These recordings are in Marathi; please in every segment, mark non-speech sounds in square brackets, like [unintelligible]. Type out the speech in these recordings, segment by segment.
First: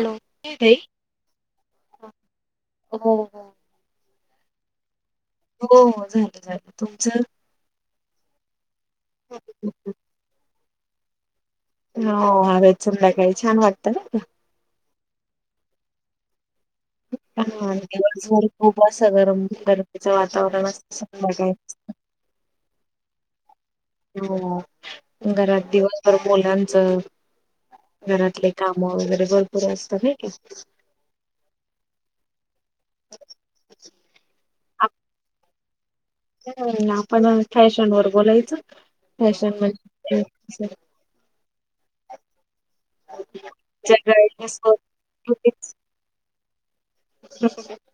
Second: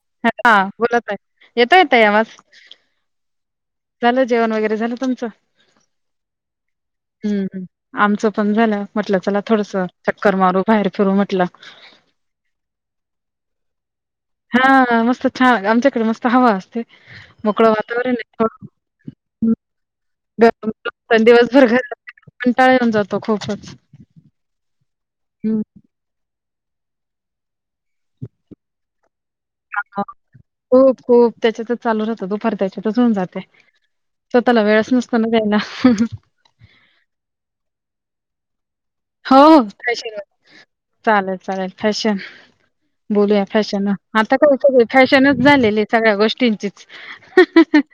हॅलो ह ताई. बोलत आहे येतोय येत यावस हो हो झालं जेवण वगैरे झालं हो हो झालं झालं तुमचं हम् आमचं पण झालं म्हटलं चला थोडस चक्कर मारू बाहेर फिरू म्हटला हो ह चुंदकाय छान वागतर हा मस्त छान आमच्याकडे मस्त हवा असते मोकळ हा वातावरण आहे दिवसभर खूप असं गरम गरमीचं वातावरण असतं सं संध्याकाळी दिवस भर कंटाळऊन जातो खूप ह हं. घरात दिवसभर मुलांच घरातले काम वगैरे भरपूर असतात हां, नाही का खूप खूप त्याच्यातच चालू राहं दुपार त्याच्यातच होऊन जाते सोतला वेळस नचतनगयला ह् आपण फॅशन वर बोलायचं [unintelligible] हो कशी ग म्हणजे चालेल चालेल. फॅशन बोलूया फॅशन आता काय जगायचं सगळे फॅशनच झालेले सगळ्या गोष्टीं. [unintelligible]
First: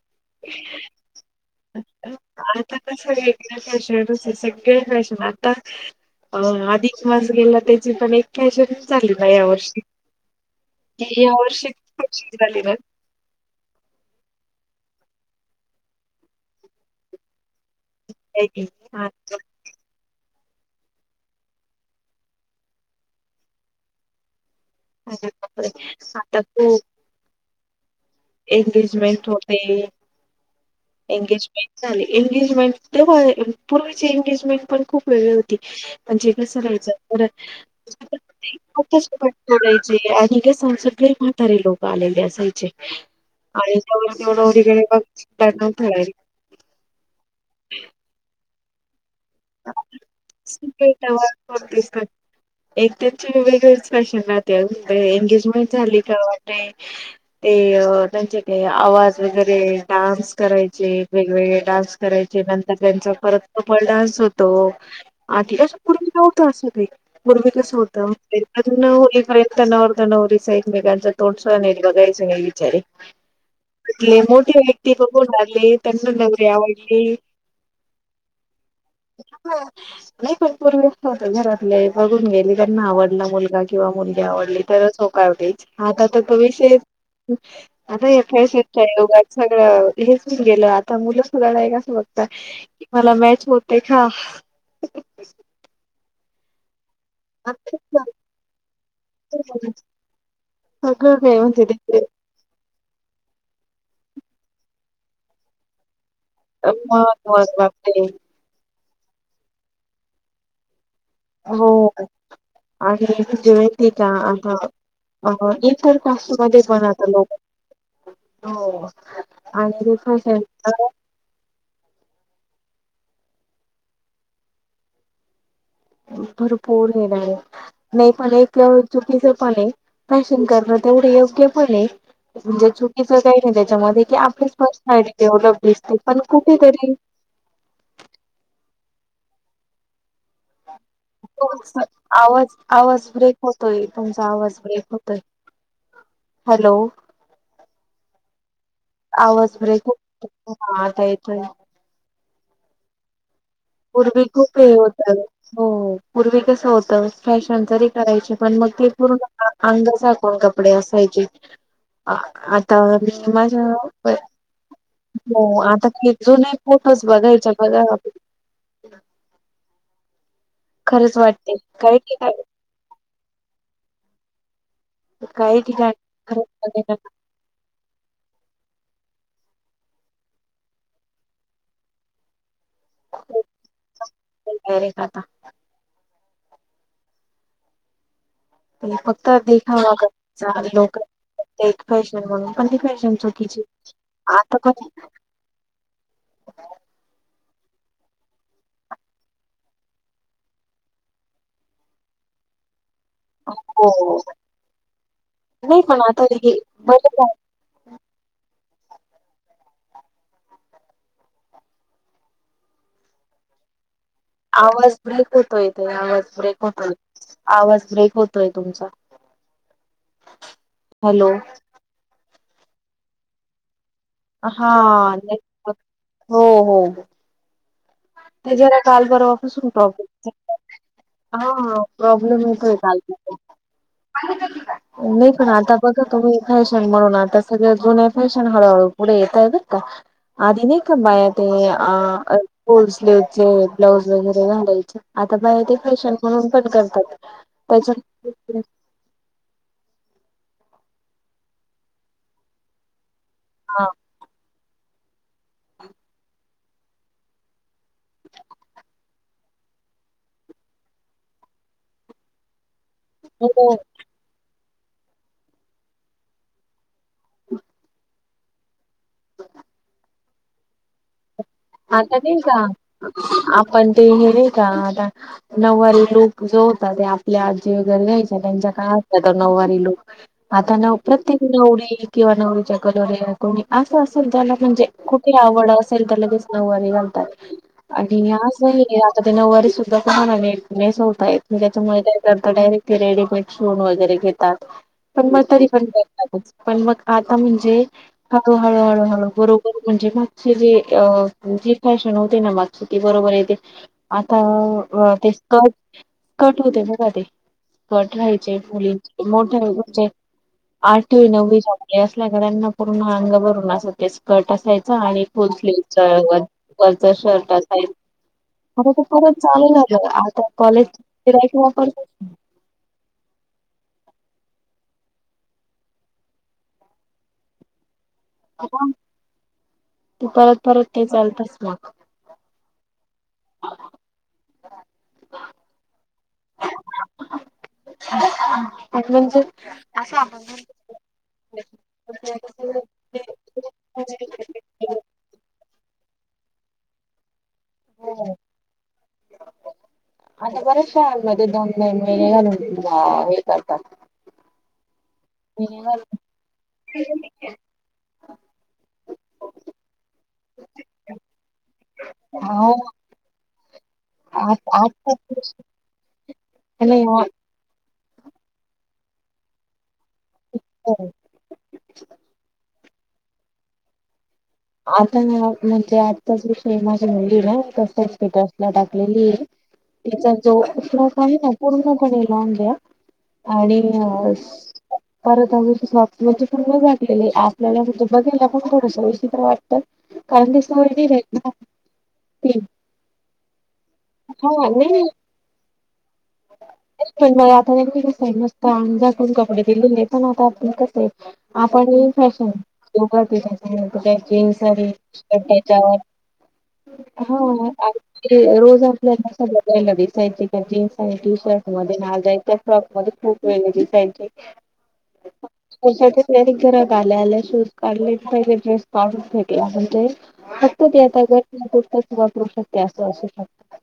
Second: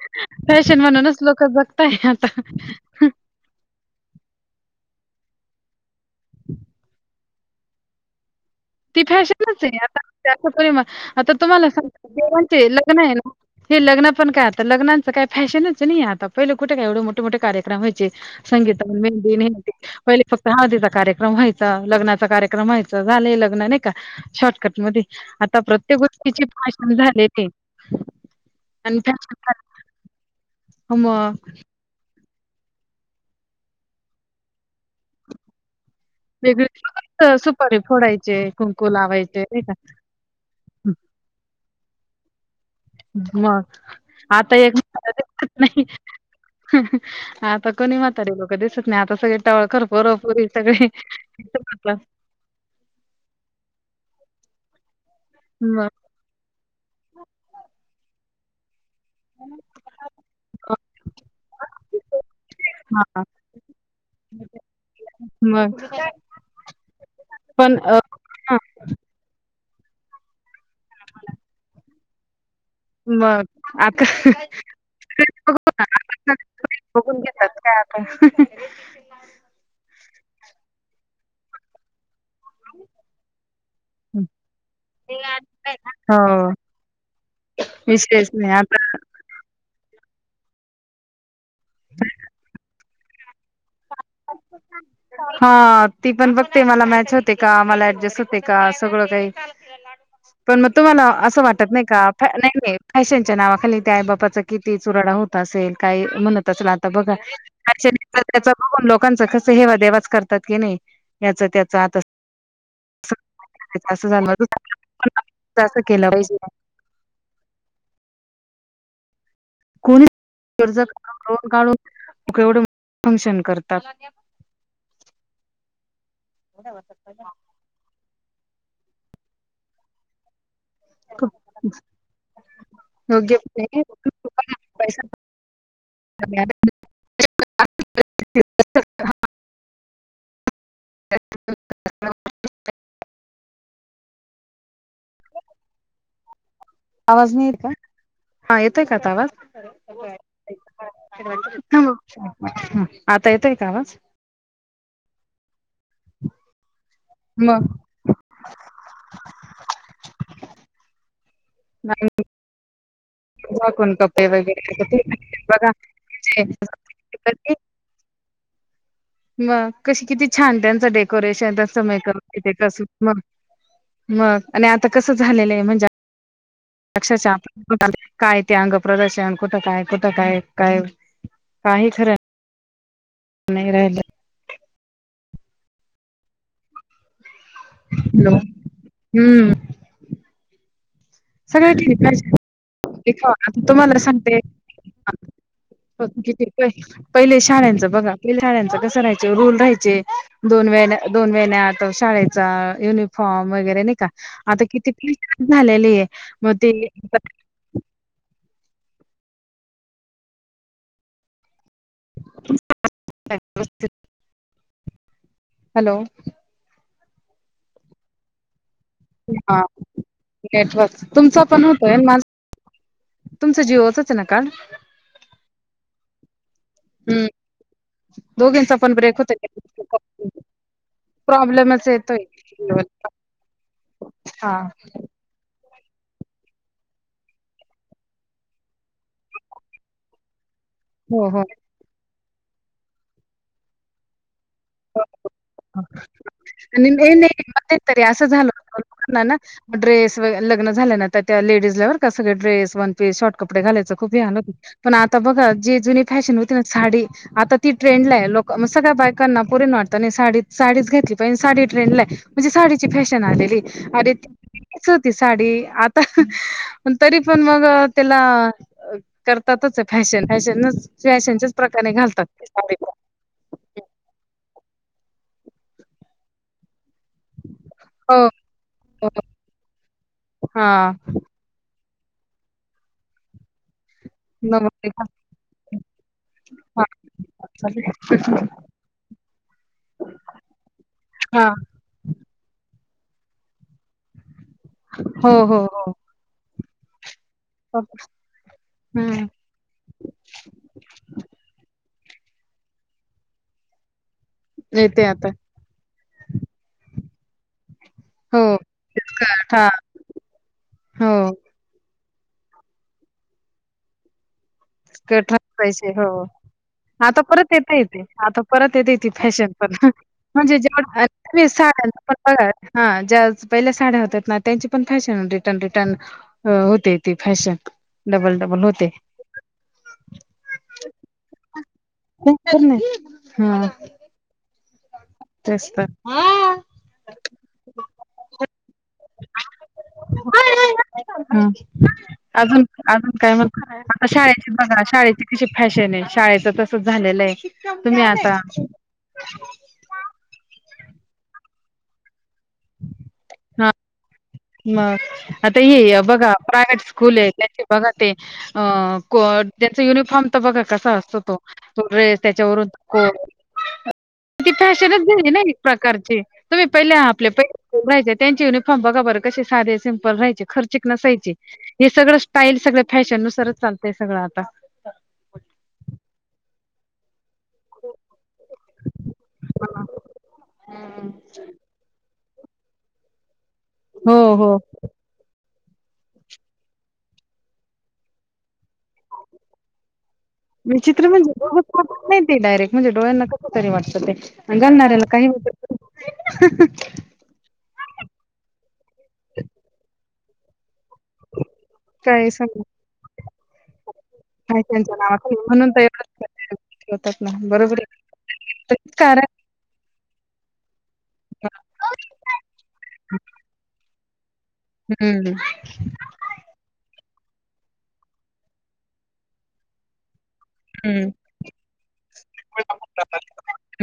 म्हणूनच लोकं जगताय आता कस वेगळ्याष आहे सगळ् [unintelligible] या आता अ अधिक मास गेला त्याची पण एक. फॅशन ती झाली ना या फॅशनच आहे वर्षी आता परि [unintelligible] ती या आता वर्षी तुम्हाला सांग खूपशी देवांचे झाली ना लग्न आहे ना हे लग्न पण काय आता लग्नाचंय फॅशनच आहे, नाही आता पहिले कुठे काय एवढं मोठे मोठे कार्य वयचे संगीता हा, मेंदीेहहि फक्त. हदीचा कार्यक्रम व्हायचा लग्नाचा कार्यक्रम व्हायचा झाय लग्न नाही का शर्ट. कट मध्ये अशा आता प्रकारे. प्रत्येक आता गोष्टीचे खूप भाषण झाले ते. एंगेजमेंट होते मग एंगेजमेंट झाले. एंगेजमेंट तेव्हा पूर्वीचे एंगेजमेंट पण. खूप वेग होती म्हणजे कस राहाय वेगळी सुपारी फोडायचे, कुंकू लावायचे नाही [unintelligible] का. चंयच आणि संसद [unintelligible] महातारे लोक आलेले अस मग आणि त्यावर तेव नवरकडे बघणार [unintelligible] हं हं आता कोणी म्हात रे लोक दिसत नाही आता. सगळे टळखपरपुरी सगळेला राहिला [unintelligible] एक त्याचे वेगळेच फॅशन आली. एंगेजमेंट मग झाली का वाटते ते त्यांचे काही आवाज. वगरे डान्स करायचे वेगवेगळे डान्स करायचे नंतर त्यांचा हां, परत कपल डान्स होत. त आधी असं मग पूर्वी नव्हतं असं काही पूर्वी कस पण अ, होतं हां, अजून होलीपर्यंत. नव त नवरी एकमेकांचं तोंड सुद्धा नाही बघायच मग [unintelligible] आता ले मोठी व्यक्ती बघवणारली तड न [unintelligible] गर आवडली कसं काय आपण हं हं ह. [unintelligible] नाही पण पूर्वी होत घरातले बघ गेली त्यांना आवडला मुलगा किंवा मुलगी आवडली तरच हो काव [unintelligible] तेच आता हो, तर त विष अता य विषयच नाही आता कायसतय सगळ [unintelligible] गेल ता मुलं सुधा नाही कस बघत की, मला मॅच होत्या. तेखा [unintelligible] हा ती पण बघते मला मॅच होते, का मला ऍडजस्ट होते, का सगळं काही. पण मग तुम्हाला सगळं काही असं म्हणजे वाटत नाही ते का नाही नाही. फॅशनच्या नावाखाली त्या आई बापाचा किती चुराडा होत असेल काही. म्हणत असल आता बघा मत मत बापरे न त्याच बघून लोकांच कस हेवा देवाच करतात की नाही. याच त्याचा आत अस. अ जती का आ [unintelligible] अ इ असं तर मध्ये केलं पाहिजे कास्ट मध्ये लोक हो. आणि ते कोणी फॅशन कर्जात कोणी लोन काढून. एवढं फंक्शन करतात. भरपूर येणार आहे, नाही पण किं चुकीचं पण आहे, फॅशन कर. तेवढे खूप योग्य पण आहे. म्हणजे चुकीचं योग्य काही नाही त्याच्यामध्ये कि आपलीच पैसा पर्सनलिटी डेवलप दिसते पण कुठेतरी. ह [unintelligible] [inaudible] [unintelligible] हो आवाज आवाज ब्रेक होतोय तुमचा आवाज ब्रेक होतोय. हॅलो आवाज नाही येत का. हा येतय का आता आवाज होतोय हा आता येतोय आ पूर्वी खूप हे होता हो. पूर्वी कसं होतं फॅशन मग तरी करायचे पण मग ते पूर्ण अंग साकण कपडे असायचे. आता मी माझ.... झाकून कपडे वगैरे हो बघा आता कि जुून फोटोच बघायचा बघा.. मग कशी किती छान त्यांचं खरंच डेकोरेशन वाटते त्यांच काही ठिकाणी मेकअप अस. म म.... आणि आता कसं झालेलं काही आहे ठिकाणी खरंच म्हणजेक्षा काय ते अंग... प्रदर्शन कुठं काय कुठं काय काय काही खरं... नाही राहीलं वरे खात... नमस्ते... फक्त देखावा क लोक... सगळ्या एक फॅशन ठिकाणी म्हणून पण ती फॅशन चुकीची तुम्हाला सांगते आता पण... किती पहिले... शाळचं बघा पहिल्या शाळच कसं राहायच रूल राहायचे दोन व दोन वेन्या आ तो शाळेचा.. युनिफॉर्म वगैरे हो नाही का आता किती फी झालेले आहे. मग ते अ ब... [unintelligible] आवाज ब्रेक होतोय ते हॅलो आवाज ब्रेक होतोय आवाज ब्रेक होतोय तुमचा... हा नेटवर्क हॅलो तुमचा पण होतोय माझा.... तुमचा जीव होत.. हा... हो हो हो... हम् ते दोघींचा जरा पण काल ब्रेक होत परवा सु प्रॉफ... हा हा प्रॉब्लेमच येतोय प्रॉब्लेम येतोय काल पासून हा नाही पण आता.... बघा तुम्ही फॅशन म्हणून आता सगळ्या जुन्या फॅशन हळूहळू पुढे येता आहेत का? अधी नाही का हो पाया हो ते अ फूल् स्लीव्हचे ब्लाऊज वगैरे... यच आता बा ते फॅशन म्हणून पण आणि नाही करतात नाही त्याच्या... म्ह ड्रेस... लग्न झाल्या ना त्या लेडीजलावर का सगळे ड्रे वन पस शॉर्ट कपडे हा घालायचं खूप हान होत... पण आता बघा जी जुनी फॅशन होती ना साडी आता ती ट्रेंडला आहे लोक मग सगळ्या बायकांना... पुरी सा साडीच घेतली पाहिजे साडी ट्रेंडला म्हणजे साडी... फॅशन आलेली हो, आधी... च होती साडी आता तरी पण मग त्याला.... करतातच फॅशन फॅशन फॅशनच.... प्रकारे आता घालतात नाही ते का साडी हो आपण ते हे.... का आता नऊवारी लू जो... ते आपल्या जे हो घरजायच्या त्यांच्या काय असतात नऊवारी लुक हा आता न प्रत्येक नवरी.... किंवा नवरीच्या कलोऱ्या कोणी असं असेल त्याला म्हणजे नऊवारी घालतात कुठे आवड असेल त्याला.... घाय आणि आज आता ते नऊवारी सुद्धा कोणातयनेसवता येत हा नाही. मुळे काय करत. रेडीमेड वगरे घेतात पण हो, म त हो, हो. पण पण... आता म्हणजे हळू हळू हं, हळूहळू बरोबर म्हणजे मागचे जे अ... जी फॅशन होती ना मागची. बरोबर आहे तेे... येते आता आता. ते स्कट स्कट होते बघ ते... हो. कटराहायचे मुलींची मोठ्या स्कर्ट मुलींची हां, मोठा म्हणजे हो. आठवी नववी जा... असल्याकडना पूर्ण अंग भरून असते स्कर्ट असायच आणि स्कर्ट फुल असायचे. स्लीवज... हो. वरचा आता शर्ट परत अस येतंय खर ते. आता परत येते तर परत चालेल आता कॉलेज.. आम्ही गिराईक साड्या वापरत पण बघा हा ज्या पहिल्या साड्या होत.. त्यांची पण फॅशन रिटन रिटर्न होते ती फॅशन... डबल डबल होते. तू परत परत ते चालतस मग... खूप नाही हा. तेच तर. अ म्हणजे असं आपण म्ह. ह अजून-अजून काय म्हनार. आता शाळेची बघा शाळेची कशी फॅशन आहे. शाळेच तसच झालेलं आहे की. तुम्ही हो, आता. शालमध्ये दोन-दोन वेण्या घालून या हा येतासा. मग. आता हे बघा प्रायव्हेट स्कूल आहे. त्याचे बघा ते त्यांच युनिफॉर्म. बघा कसा असतो तो. तो ड्रेस त्याच्यावरून कोट. ह [unintelligible] ती फॅशनच झाली ना एक प्रकारची तुम्ही विषय पहिल्या नाही हो आपल्या पहियच्या. त्यांचे युनिफॉर्म बघा बरं कसे साधे सिम्पल राहायचे. खर्चिक हो. नसायचे हे सगळं स्टाईल सगळ. फॅशन नुसारच चालंय सगळं आता. आता ना म्हणजे आत्ताचा विषय आहे माझ्या मुली. [unintelligible] घ्या आणि हो हो परत अ [unintelligible] शॉप मध्ये पूर्ण झाकलले आहे. आपल्याला बघायेला पण फूड. विचित्र वाटत. कारण ती विचित्र म्हणजे [unintelligible] तीन. कस तरी वाटत ते. आणि घालणाऱ्याला काही [unintelligible] तेच म्हणलं आता [unintelligible] मस्त अंघोळ करून कपडे दिलेली हायत [unintelligible] ते. आपण ही काय फॅशन समज [unintelligible] त्या जीन्स आणि फॅशनच्या नावाखाली ते म्हणून तर त्याच्यावर एवढं होतात ना हाव. बरोबर आहे आगदी, तर रोज कारण आपल्याला [unintelligible] दिसायचे का जीन्स? आणि टी शर्ट मध्ये ना जायच्या फ्रॉक मध्ये खूप वेगळे दिसायचे. हम्म त्यापेक्षा तिथल्या नि घरात आल्या आल्या शूज काढले. पहिले ड्रेस काढून फेकला म्हणजे फक्त ते हम्म आता घरच्यानपुरतच वापरू शकते असं असू शकत.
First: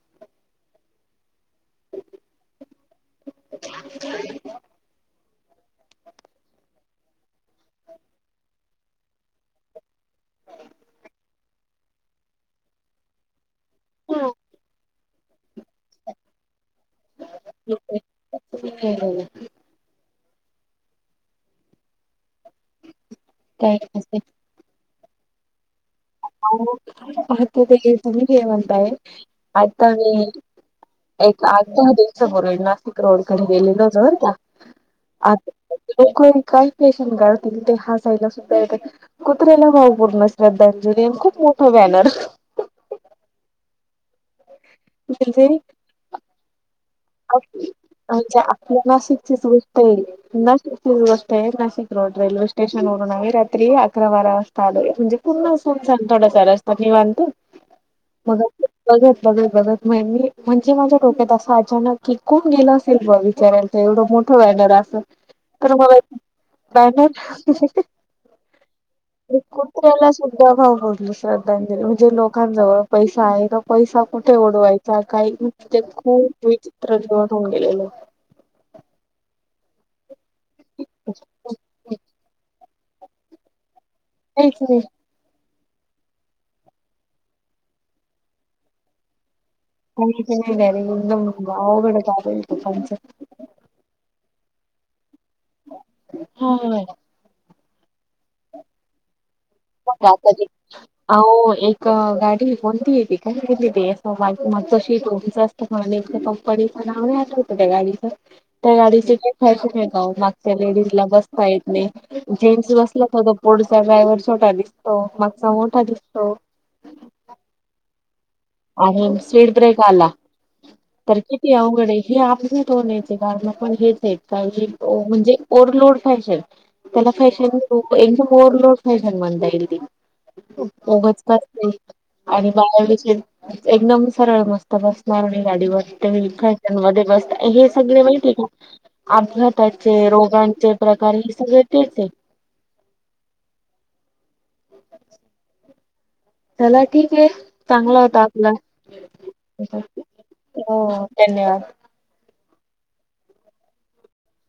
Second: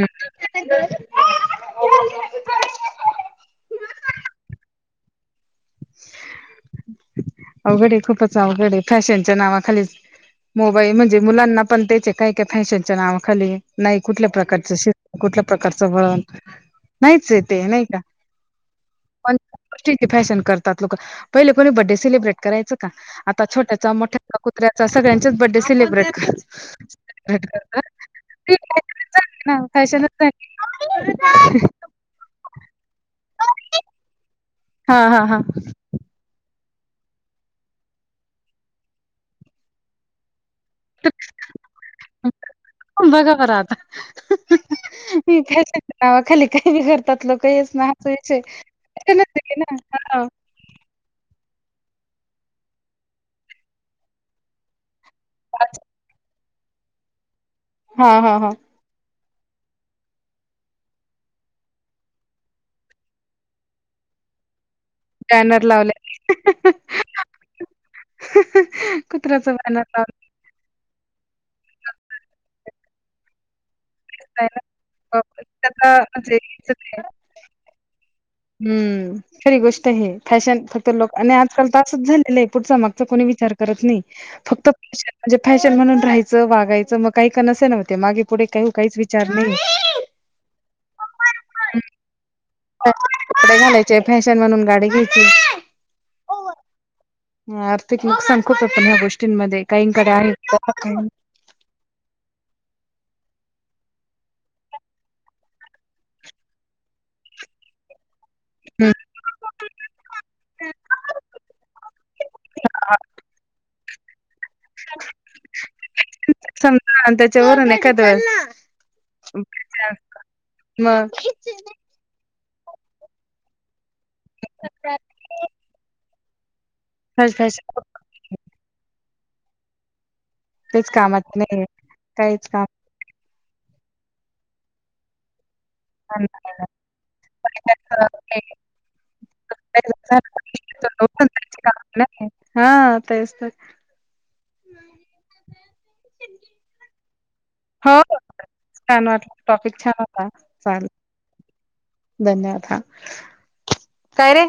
[unintelligible] [unintelligible] [unintelligible] अवघडय खूपच अवघडय, फॅशनच्या नावाखालीच मोबाईल म्हणजे मुलांना पण त्याचे काय काय फॅशनच्या नावा खाली, नाही कुठल्या प्रकारच श कुठल्या प्रकारचं वळण, नाहीचय ते नाही का पण ठीक फॅशन करतात लोक. पहिले कोणी बर्थडे सेलिब्रेट करायचं का? आता काही छोट्याचा, नसते मोठ्याचा कुत्र्याचा सगळ्यांचच बड्डे सेलिब्रिटी आहों भारती ताई तुम्ही जे म्हणताय, ना आता फॅशनच मी झाली फॅशनच एक झाली. आठ दहा दिवसापूर्वी नाशिक रोड कडे गेलेलो होतो बर का हा हा हा आत एक वेळी काय पेशन काढतील ते हासायला सुद्धा येतात. कुत्रेला भाव पूर्ण श्रद्धा जली आणि खूप मोठ बॅनर. म म्हणजे फॅशनच्या नावा खाली काही बी करत्यात. म्हणजे आपल्या फॅशनच नाशिकचीच झाली ना गोष्ट आहे. नाशिकचीच गोष्ट आहे. नाशिक रोड रेल्वे स्टेशन वरून आम्ही रात्री अकरा-बारा वाजता म्हणजे पुन्हाून सांग थोड. सरस्वती मानतो. हा हा बघ. हा बघत. बघत. बघत म मी म्हणजे माझ्या डोक्यात अस अचानक. कि कोण गेला असेल. ब विचाराल तर एवढं मोठं बॅनर आहे. बॅनर तर लावले मला. एक काय नाही. कुत्र्याच बॅनर कुत्र्याला लावले सुद्धा भाव पूर्ण श्रद्धांजली म्हणजे लोकांजवळ. पैसा आहे. तो पैसा कुठे उढवायचा काही त्याचा खूप. वीचित्र. म्हणजे रजवत होऊन गेलेलं. हम्म खरी गोष्ट आहे फॅशन फक्त लोक आणि आजकाल तासच झालेलं आहे पुढच मग नाही फ काहीच नाही फॅशन म्हणून राहायचं वागायचं मग काही का नसे नव्हते मागे पुढे काही काहीच विचार नाही का नाहीर इ बाबड का कपडे घालायचे फॅशन म्हणून गाडी घ्यायची हम ह आर्थिक एक सांखत पण्या गोष्ट अ एक गाडी कोणती य त ली ते मगशी तोचं असतं म्हणा एक पप्पडीचं नाव नाही आठवतं त्या गाडीचं त्या गाडीचे का खयच का मागच्या लेडीज ला बसता येत नाही जेंट्स बसलाो चा ड्रायव्हर छोटा दिसतो मागचा मोठा दिसतो समजा आणि त्याच्यावरून एखाद आणि स्पीड ब्रेक आला मग तर किती अवघड हे आप ो न कारण पण हेच आहेत काही म्हणजे ओव्हरलोड पाहिजे. त्याला फॅशन वर लोड फॅशन म्हणता येईल त तेच उघच पा कामात नाही काहीच आणि काम बाळाविष एकदम सरळ मस्त बस मारून नाही. गाडीन म बस हे सगळे माहिती का हा अपघाताचे रोग प्रकार हे सगळे तेच आहे हा तेच चला ठीक आहे चांगला हो होता आपला छान वाटलं टॉपिक छान होता चालेल हो धन्यवाद धन्यवाद हा काय रे